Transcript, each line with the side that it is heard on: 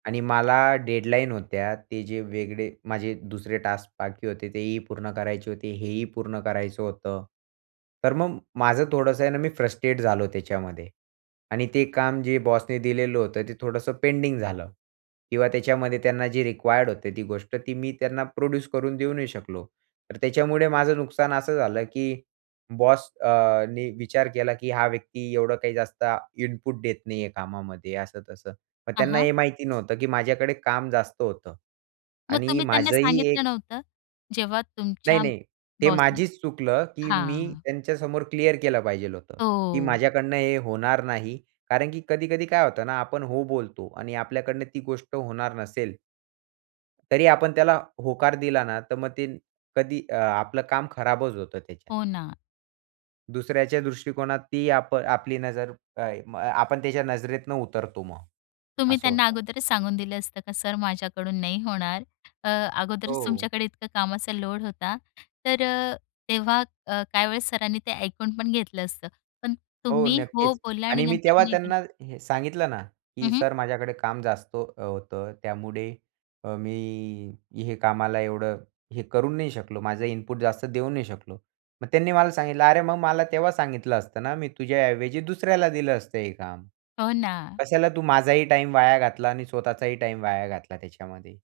right: आणि मला डेडलाईन होत्या. ते जे वेगळे माझे दुसरे टास्क बाकी होते, तेही पूर्ण करायचे होते, हे ही पूर्ण करायचं होतं. तर मग माझं थोडंसं आहे ना, मी फ्रस्ट्रेट झालो त्याच्यामध्ये आणि ते काम जे बॉसने दिलेलं होतं ते थोडंसं पेंडिंग झालं किंवा त्याच्यामध्ये त्यांना जे रिक्वायर्ड होते ती गोष्ट ती मी त्यांना प्रोड्यूस करून देऊ नाही शकलो. तर त्याच्यामुळे माझं नुकसान असं झालं की बॉस अ, नी, विचार केला की हा व्यक्ती एवढं काही जास्त इनपुट देत नाहीये कामामध्ये असं-तसं. मग
left: हां,
right: त्यांना
left: हां.
right: हे माहिती नव्हतं की माझ्याकडे काम जास्त होतं
left: मग
right: आणि
left: तुम्ही त्यांना
right: माझंही
left: सांगितलं
right: एक
left: नव्हतं? जेव्हा तुमच्या
right: नाही-नाही, ते
left: बॉस ने
right: माझचं चुकलं की मी
left: हां.
right: त्यांच्यासमोर क्लिअर केलं पाहिजे होतं की,
left: हो.
right: "माझ्याकडनं हे होणार नाही" कारण की कधी-कधी काय होतं ना, आपण हो बोलतो आणि आपल्याकडनं ती गोष्ट होणार नसेल तरी आपण त्याला होकार दिला ना, तर मग ते कधी अ, आपलं काम खराबच होतं त्याच्यात.
left: हो ना.
right: दुसऱ्याच्या दृष्टिकोनात ती आप आपली नजर आय म आ आपण त्याच्या नजरेतून उतरतो मग,
left: तुम्ही
right: असं
left: त्यांना
right: होतं.
left: अगोदरच सांगून दिलं असतं का, "सर, माझ्याकडून नाही होणार?" अ, अगोदरच
right: हो.
left: तुमच्याकडे इतकं कामाचा लोड होता, तर अ, तेव्हा अ, काही वेळेस सरांनी ते ऐकून पण घेतलं असतं. पण
right: हो,
left: तुम्ही हो
right: नक्कीच
left: बोला आणि
right: आणि मी
left: नंतर
right: तेव्हा
left: नाही [unintelligible]
right: त्यांना हे सांगितलं ना,
left: हं,
right: की,
left: हं.
right: "सर माझ्याकडे काम जास्त अ, होतं त्यामुळे अ, मी, हे कामाला एवढं हे करू नाही शकलो, माझं इनपुट जास्त देऊ नाही शकलो." मग त्यांनी मला सांगितलं, "अरे, मग मला तेव्हा सांगितलं असतं ना, मी तुझ्याऐवजी दुसऱ्याला दिलं असतं हे काम.
left: हो ना.
right: कशाला तू माझाही टाईम वाया घातला आणि स्वतःचाही टाईम वाया घातला त्याच्यामध्ये."